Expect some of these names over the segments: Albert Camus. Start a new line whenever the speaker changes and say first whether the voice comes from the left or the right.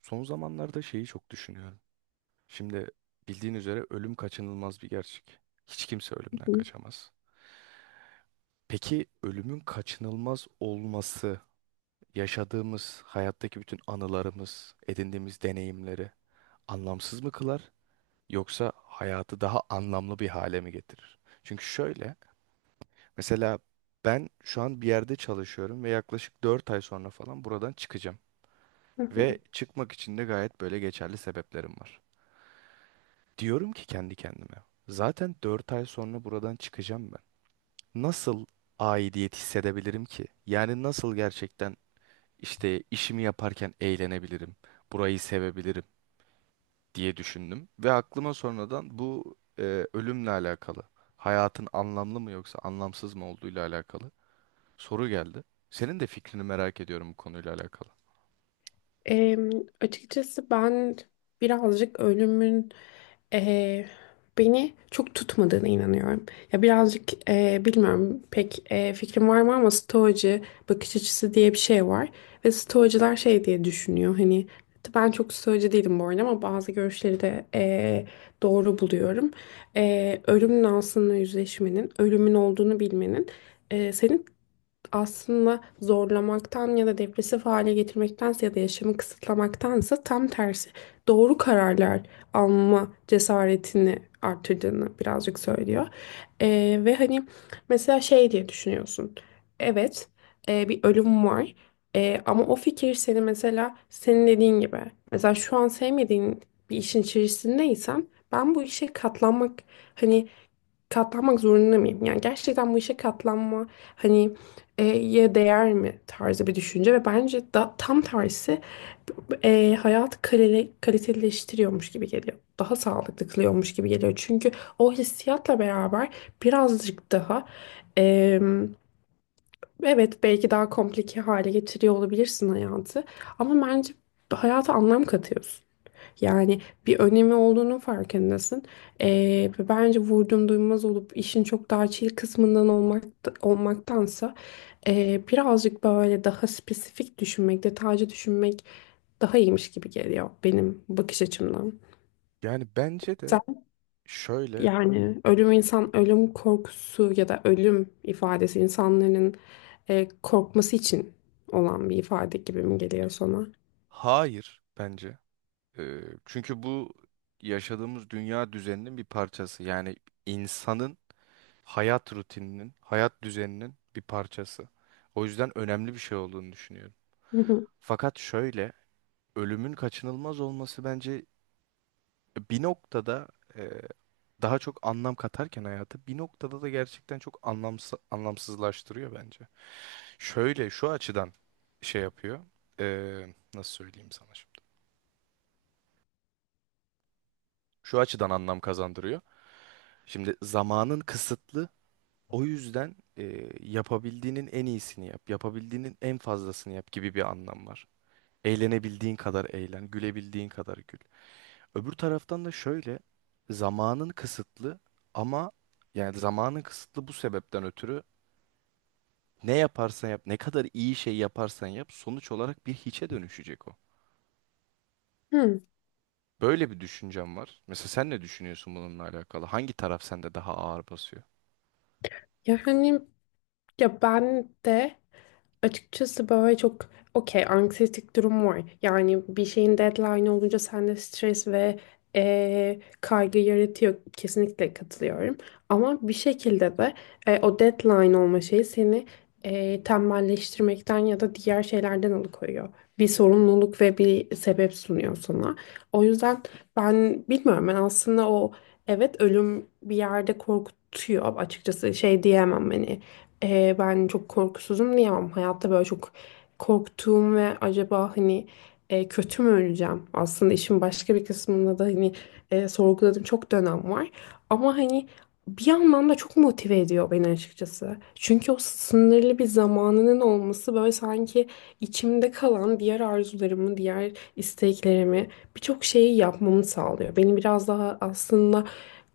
right: Son zamanlarda şeyi çok düşünüyorum. Şimdi bildiğin üzere ölüm kaçınılmaz bir gerçek. Hiç kimse ölümden
left: Hı
right: kaçamaz. Peki ölümün kaçınılmaz olması, yaşadığımız hayattaki bütün anılarımız, edindiğimiz deneyimleri anlamsız mı kılar yoksa hayatı daha anlamlı bir hale mi getirir? Çünkü şöyle, mesela ben şu an bir yerde çalışıyorum ve yaklaşık 4 ay sonra falan buradan çıkacağım
left: hı.
right: ve çıkmak için de gayet böyle geçerli sebeplerim var. Diyorum ki kendi kendime. Zaten 4 ay sonra buradan çıkacağım ben. Nasıl aidiyet hissedebilirim ki? Yani nasıl gerçekten işte işimi yaparken eğlenebilirim, burayı sevebilirim diye düşündüm. Ve aklıma sonradan bu ölümle alakalı, hayatın anlamlı mı yoksa anlamsız mı olduğuyla alakalı soru geldi. Senin de fikrini merak ediyorum bu konuyla alakalı.
left: Em, Açıkçası ben birazcık ölümün e, beni çok tutmadığına inanıyorum. Ya birazcık bilmiyorum pek fikrim var mı ama stoacı bakış açısı diye bir şey var ve stoacılar şey diye düşünüyor hani ben çok stoacı değilim bu arada ama bazı görüşleri de doğru buluyorum. Ölümün aslında yüzleşmenin, ölümün olduğunu bilmenin senin aslında zorlamaktan ya da depresif hale getirmektense ya da yaşamı kısıtlamaktansa tam tersi doğru kararlar alma cesaretini artırdığını birazcık söylüyor. Ve hani mesela şey diye düşünüyorsun. Evet, bir ölüm var. E, ama o fikir seni mesela senin dediğin gibi mesela şu an sevmediğin bir işin içerisindeysen ben bu işe katlanmak hani katlanmak zorunda mıyım? Yani gerçekten bu işe katlanma hani ye değer mi tarzı bir düşünce ve bence tam tersi hayatı kaliteleştiriyormuş gibi geliyor. Daha sağlıklı kılıyormuş gibi geliyor. Çünkü o hissiyatla beraber birazcık daha e, evet belki daha komplike hale getiriyor olabilirsin hayatı ama bence hayata anlam katıyorsun. Yani bir önemi olduğunun farkındasın. Ve bence vurdum duymaz olup işin çok daha chill kısmından olmaktansa birazcık böyle daha spesifik düşünmek, detaycı düşünmek daha iyiymiş gibi geliyor benim bakış açımdan.
right: Yani bence de
left: Sen
right: şöyle,
left: yani ölüm insan, ölüm korkusu ya da ölüm ifadesi insanların korkması için olan bir ifade gibi mi geliyor sana?
right: hayır bence. Ee, çünkü bu yaşadığımız dünya düzeninin bir parçası. Yani insanın hayat rutininin, hayat düzeninin bir parçası. O yüzden önemli bir şey olduğunu düşünüyorum.
left: Hı hı.
right: Fakat şöyle, ölümün kaçınılmaz olması bence bir noktada e, daha çok anlam katarken hayata bir noktada da gerçekten çok anlamsızlaştırıyor bence. Şöyle şu açıdan şey yapıyor. Nasıl söyleyeyim sana şimdi? Şu açıdan anlam kazandırıyor. Şimdi zamanın kısıtlı. O yüzden yapabildiğinin en iyisini yap, yapabildiğinin en fazlasını yap gibi bir anlam var. Eğlenebildiğin kadar eğlen, gülebildiğin kadar gül. Öbür taraftan da şöyle, zamanın kısıtlı ama yani zamanın kısıtlı bu sebepten ötürü ne yaparsan yap, ne kadar iyi şey yaparsan yap, sonuç olarak bir hiçe dönüşecek o.
left: Hı.
right: Böyle bir düşüncem var. Mesela sen ne düşünüyorsun bununla alakalı? Hangi taraf sende daha ağır basıyor?
left: Yani ya ben de açıkçası böyle çok okey anksiyetik durum var. Yani bir şeyin deadline olunca sende stres ve kaygı yaratıyor. Kesinlikle katılıyorum. Ama bir şekilde de o deadline olma şeyi seni tembelleştirmekten ya da diğer şeylerden alıkoyuyor. Bir sorumluluk ve bir sebep sunuyor sana. O yüzden ben bilmiyorum ben aslında o evet ölüm bir yerde korkutuyor açıkçası şey diyemem hani ben çok korkusuzum diyemem. Hayatta böyle çok korktuğum ve acaba hani kötü mü öleceğim? Aslında işin başka bir kısmında da hani sorguladığım çok dönem var. Ama hani bir yandan da çok motive ediyor beni açıkçası. Çünkü o sınırlı bir zamanının olması böyle sanki içimde kalan diğer arzularımı, diğer isteklerimi birçok şeyi yapmamı sağlıyor. Beni biraz daha aslında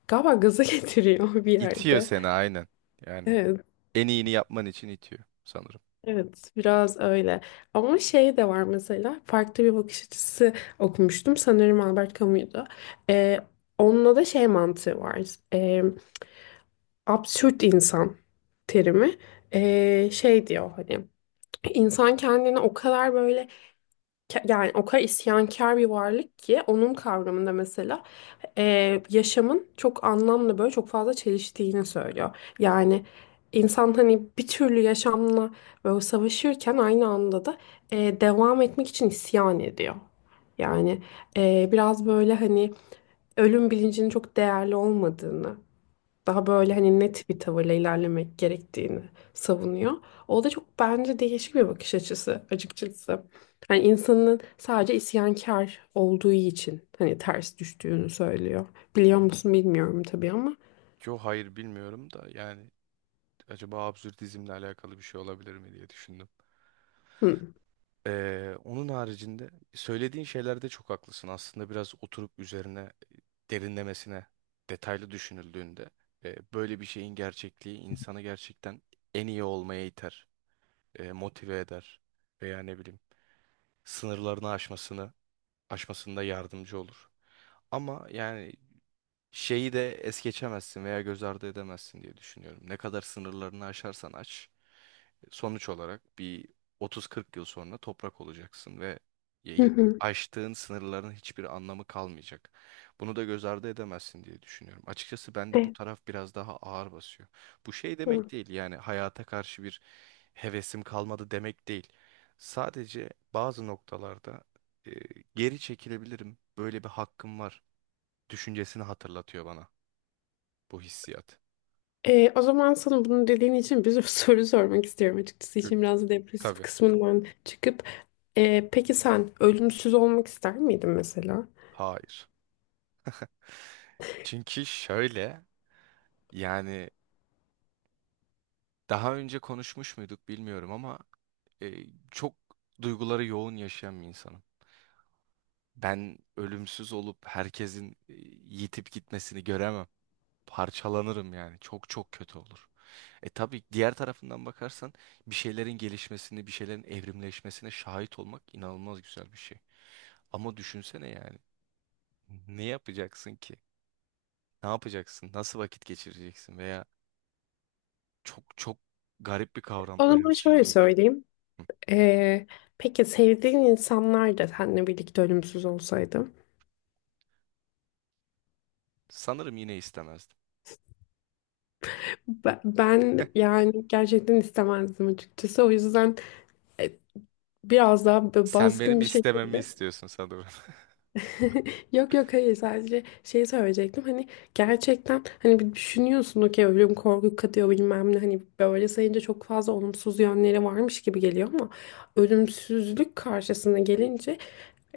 left: galiba gaza getiriyor bir
right: İtiyor
left: yerde.
right: seni aynen. Yani
left: Evet.
right: en iyini yapman için itiyor sanırım.
left: Evet, biraz öyle. Ama şey de var mesela, farklı bir bakış açısı okumuştum. Sanırım Albert Camus'du. Ee, Onunla da şey mantığı var. Ee, Absürt insan terimi. Şey diyor hani, insan kendini o kadar böyle yani o kadar isyankar bir varlık ki onun kavramında mesela yaşamın çok anlamlı böyle çok fazla çeliştiğini söylüyor. Yani insan hani bir türlü yaşamla böyle savaşırken aynı anda da devam etmek için isyan ediyor. Yani biraz böyle hani ölüm bilincinin çok değerli olmadığını daha
right: Hı
left: böyle
right: hı.
left: hani net bir tavırla ilerlemek gerektiğini savunuyor. O da çok bence değişik bir bakış açısı açıkçası. Hani insanın sadece isyankar olduğu için hani ters düştüğünü söylüyor. Biliyor musun bilmiyorum tabii ama.
right: Yo, hayır bilmiyorum da yani acaba absürdizmle alakalı bir şey olabilir mi diye düşündüm.
left: Hı.
right: Onun haricinde söylediğin şeylerde çok haklısın. Aslında biraz oturup üzerine derinlemesine detaylı düşünüldüğünde böyle bir şeyin gerçekliği insanı gerçekten en iyi olmaya iter, motive eder veya ne bileyim sınırlarını aşmasında yardımcı olur. Ama yani şeyi de es geçemezsin veya göz ardı edemezsin diye düşünüyorum. Ne kadar sınırlarını aşarsan aç, sonuç olarak bir 30-40 yıl sonra toprak olacaksın ve
left: Hı
right: y-
left: hı.
right: aştığın sınırların hiçbir anlamı kalmayacak. Bunu da göz ardı edemezsin diye düşünüyorum. Açıkçası bende bu
left: E,
right: taraf biraz daha ağır basıyor. Bu şey
left: hı.
right: demek değil yani hayata karşı bir hevesim kalmadı demek değil. Sadece bazı noktalarda e, geri çekilebilirim. Böyle bir hakkım var düşüncesini hatırlatıyor bana bu hissiyat.
left: O zaman sana bunu dediğin için bir sürü soru sormak istiyorum açıkçası.
right: Hı,
left: İşin biraz depresif
right: tabii.
left: kısmından çıkıp. Peki sen ölümsüz olmak ister miydin mesela?
right: Hayır. Çünkü şöyle yani daha önce konuşmuş muyduk bilmiyorum ama e, çok duyguları yoğun yaşayan bir insanım. Ben ölümsüz olup herkesin yitip gitmesini göremem. Parçalanırım yani. Çok çok kötü olur. E tabii diğer tarafından bakarsan bir şeylerin gelişmesini, bir şeylerin evrimleşmesine şahit olmak inanılmaz güzel bir şey. Ama düşünsene yani ne yapacaksın ki? Ne yapacaksın? Nasıl vakit geçireceksin? Veya çok çok garip bir kavram
left: O zaman şöyle
right: ölümsüzlük.
left: söyleyeyim.
right: Hı.
left: Ee, peki sevdiğin insanlar da seninle birlikte ölümsüz olsaydı?
right: Sanırım yine istemezdim.
left: Be- Ben, yani gerçekten istemezdim açıkçası. O yüzden e, biraz daha böyle
right: Sen
left: baskın
right: benim
left: bir
right: istememi
left: şekilde
right: istiyorsun sanırım.
left: yok yok hayır sadece şeyi söyleyecektim hani gerçekten hani bir düşünüyorsun okey ölüm korku katıyor bilmem ne hani böyle sayınca çok fazla olumsuz yönleri varmış gibi geliyor ama ölümsüzlük karşısına gelince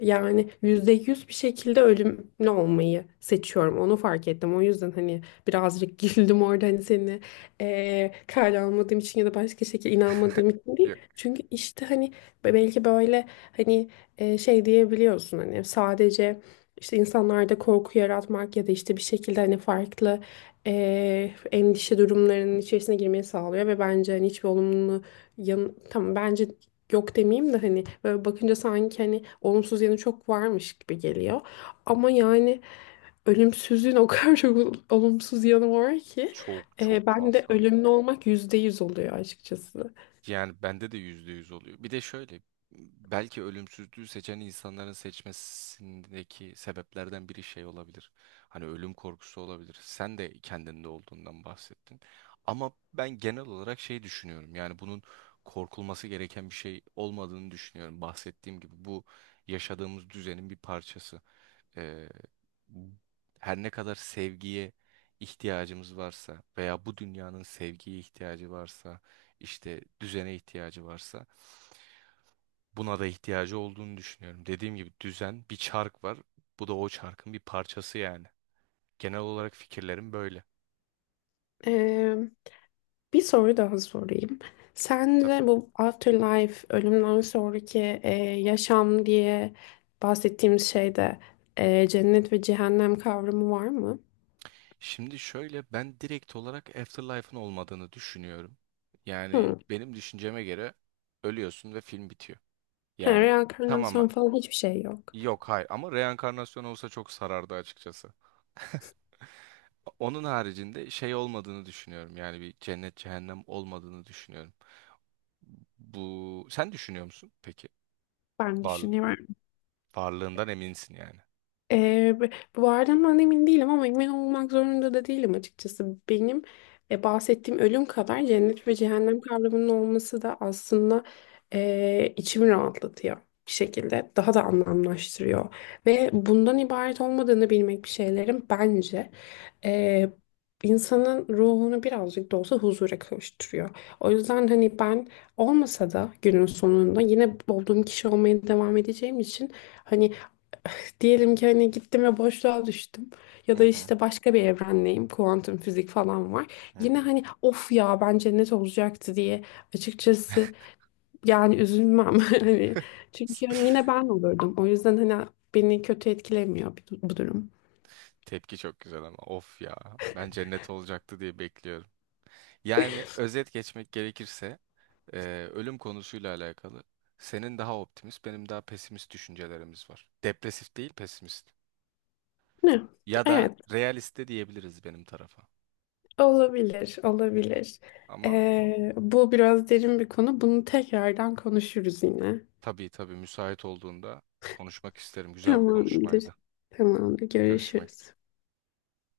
left: yani yüzde yüz bir şekilde ölümlü olmayı seçiyorum onu fark ettim o yüzden hani birazcık güldüm orada hani seni kale almadığım için ya da başka şekilde inanmadığım için değil
right: Yok,
left: çünkü işte hani belki böyle hani şey diyebiliyorsun hani sadece işte insanlarda korku yaratmak ya da işte bir şekilde hani farklı endişe durumlarının içerisine girmeyi sağlıyor ve bence hani hiçbir olumlu yan tamam bence yok demeyeyim de hani böyle bakınca sanki hani olumsuz yanı çok varmış gibi geliyor ama yani ölümsüzlüğün o kadar çok olumsuz yanı var ki
right: çok çok
left: ben de
right: fazla.
left: ölümlü olmak yüzde yüz oluyor açıkçası.
right: Yani bende de %100 oluyor. Bir de şöyle belki ölümsüzlüğü seçen insanların seçmesindeki sebeplerden biri şey olabilir. Hani ölüm korkusu olabilir. Sen de kendinde olduğundan bahsettin. Ama ben genel olarak şey düşünüyorum. Yani bunun korkulması gereken bir şey olmadığını düşünüyorum. Bahsettiğim gibi bu yaşadığımız düzenin bir parçası. e, Her ne kadar sevgiye ihtiyacımız varsa veya bu dünyanın sevgiye ihtiyacı varsa işte düzene ihtiyacı varsa buna da ihtiyacı olduğunu düşünüyorum. Dediğim gibi düzen bir çark var. Bu da o çarkın bir parçası yani. Genel olarak fikirlerim böyle.
left: Bir soru daha sorayım.
right: Tabii.
left: Sence bu afterlife, ölümden sonraki yaşam diye bahsettiğimiz şeyde cennet ve cehennem kavramı var mı?
right: Şimdi şöyle ben direkt olarak Afterlife'ın olmadığını düşünüyorum. Yani
left: Hmm.
right: benim düşünceme göre ölüyorsun ve film bitiyor.
left: Ha,
right: Yani tamam.
left: reenkarnasyon falan hiçbir şey yok.
right: Yok, hayır, ama reenkarnasyon olsa çok sarardı açıkçası. Onun haricinde şey olmadığını düşünüyorum. Yani bir cennet cehennem olmadığını düşünüyorum. Bu sen düşünüyor musun peki?
left: Ben
right: Var,
left: düşünüyorum.
right: varlığından eminsin yani.
left: Ee, b- Bu arada ben emin değilim ama emin olmak zorunda da değilim açıkçası. Benim bahsettiğim ölüm kadar cennet ve cehennem kavramının olması da aslında içimi rahatlatıyor bir şekilde. Daha da anlamlaştırıyor. Ve bundan ibaret olmadığını bilmek bir şeylerin bence e, insanın ruhunu birazcık da olsa huzura kavuşturuyor. O yüzden hani ben olmasa da günün sonunda yine olduğum kişi olmaya devam edeceğim için hani diyelim ki hani gittim ve boşluğa düştüm. Ya
right: Hı
left: da
right: hı.
left: işte başka bir evrendeyim. Kuantum fizik falan var.
right: Hı
left: Yine
right: hı.
left: hani of ya bence net olacaktı diye açıkçası yani üzülmem. Hani çünkü hani yine ben olurdum. O yüzden hani beni kötü etkilemiyor bu durum.
right: Tepki çok güzel ama of ya ben cennet olacaktı diye bekliyorum. Yani özet geçmek gerekirse e, ölüm konusuyla alakalı senin daha optimist benim daha pesimist düşüncelerimiz var. Depresif değil pesimist.
left: Ne?
right: Ya da
left: Evet,
right: realiste diyebiliriz benim tarafa.
left: olabilir
right: Hı hı.
left: olabilir.
right: Ama
left: Bu biraz derin bir konu. Bunu tekrardan konuşuruz yine.
right: tabii tabii müsait olduğunda konuşmak isterim. Güzel bir
left: Tamamdır.
right: konuşmaydı.
left: Tamamdır.
right: Görüşmek
left: Görüşürüz.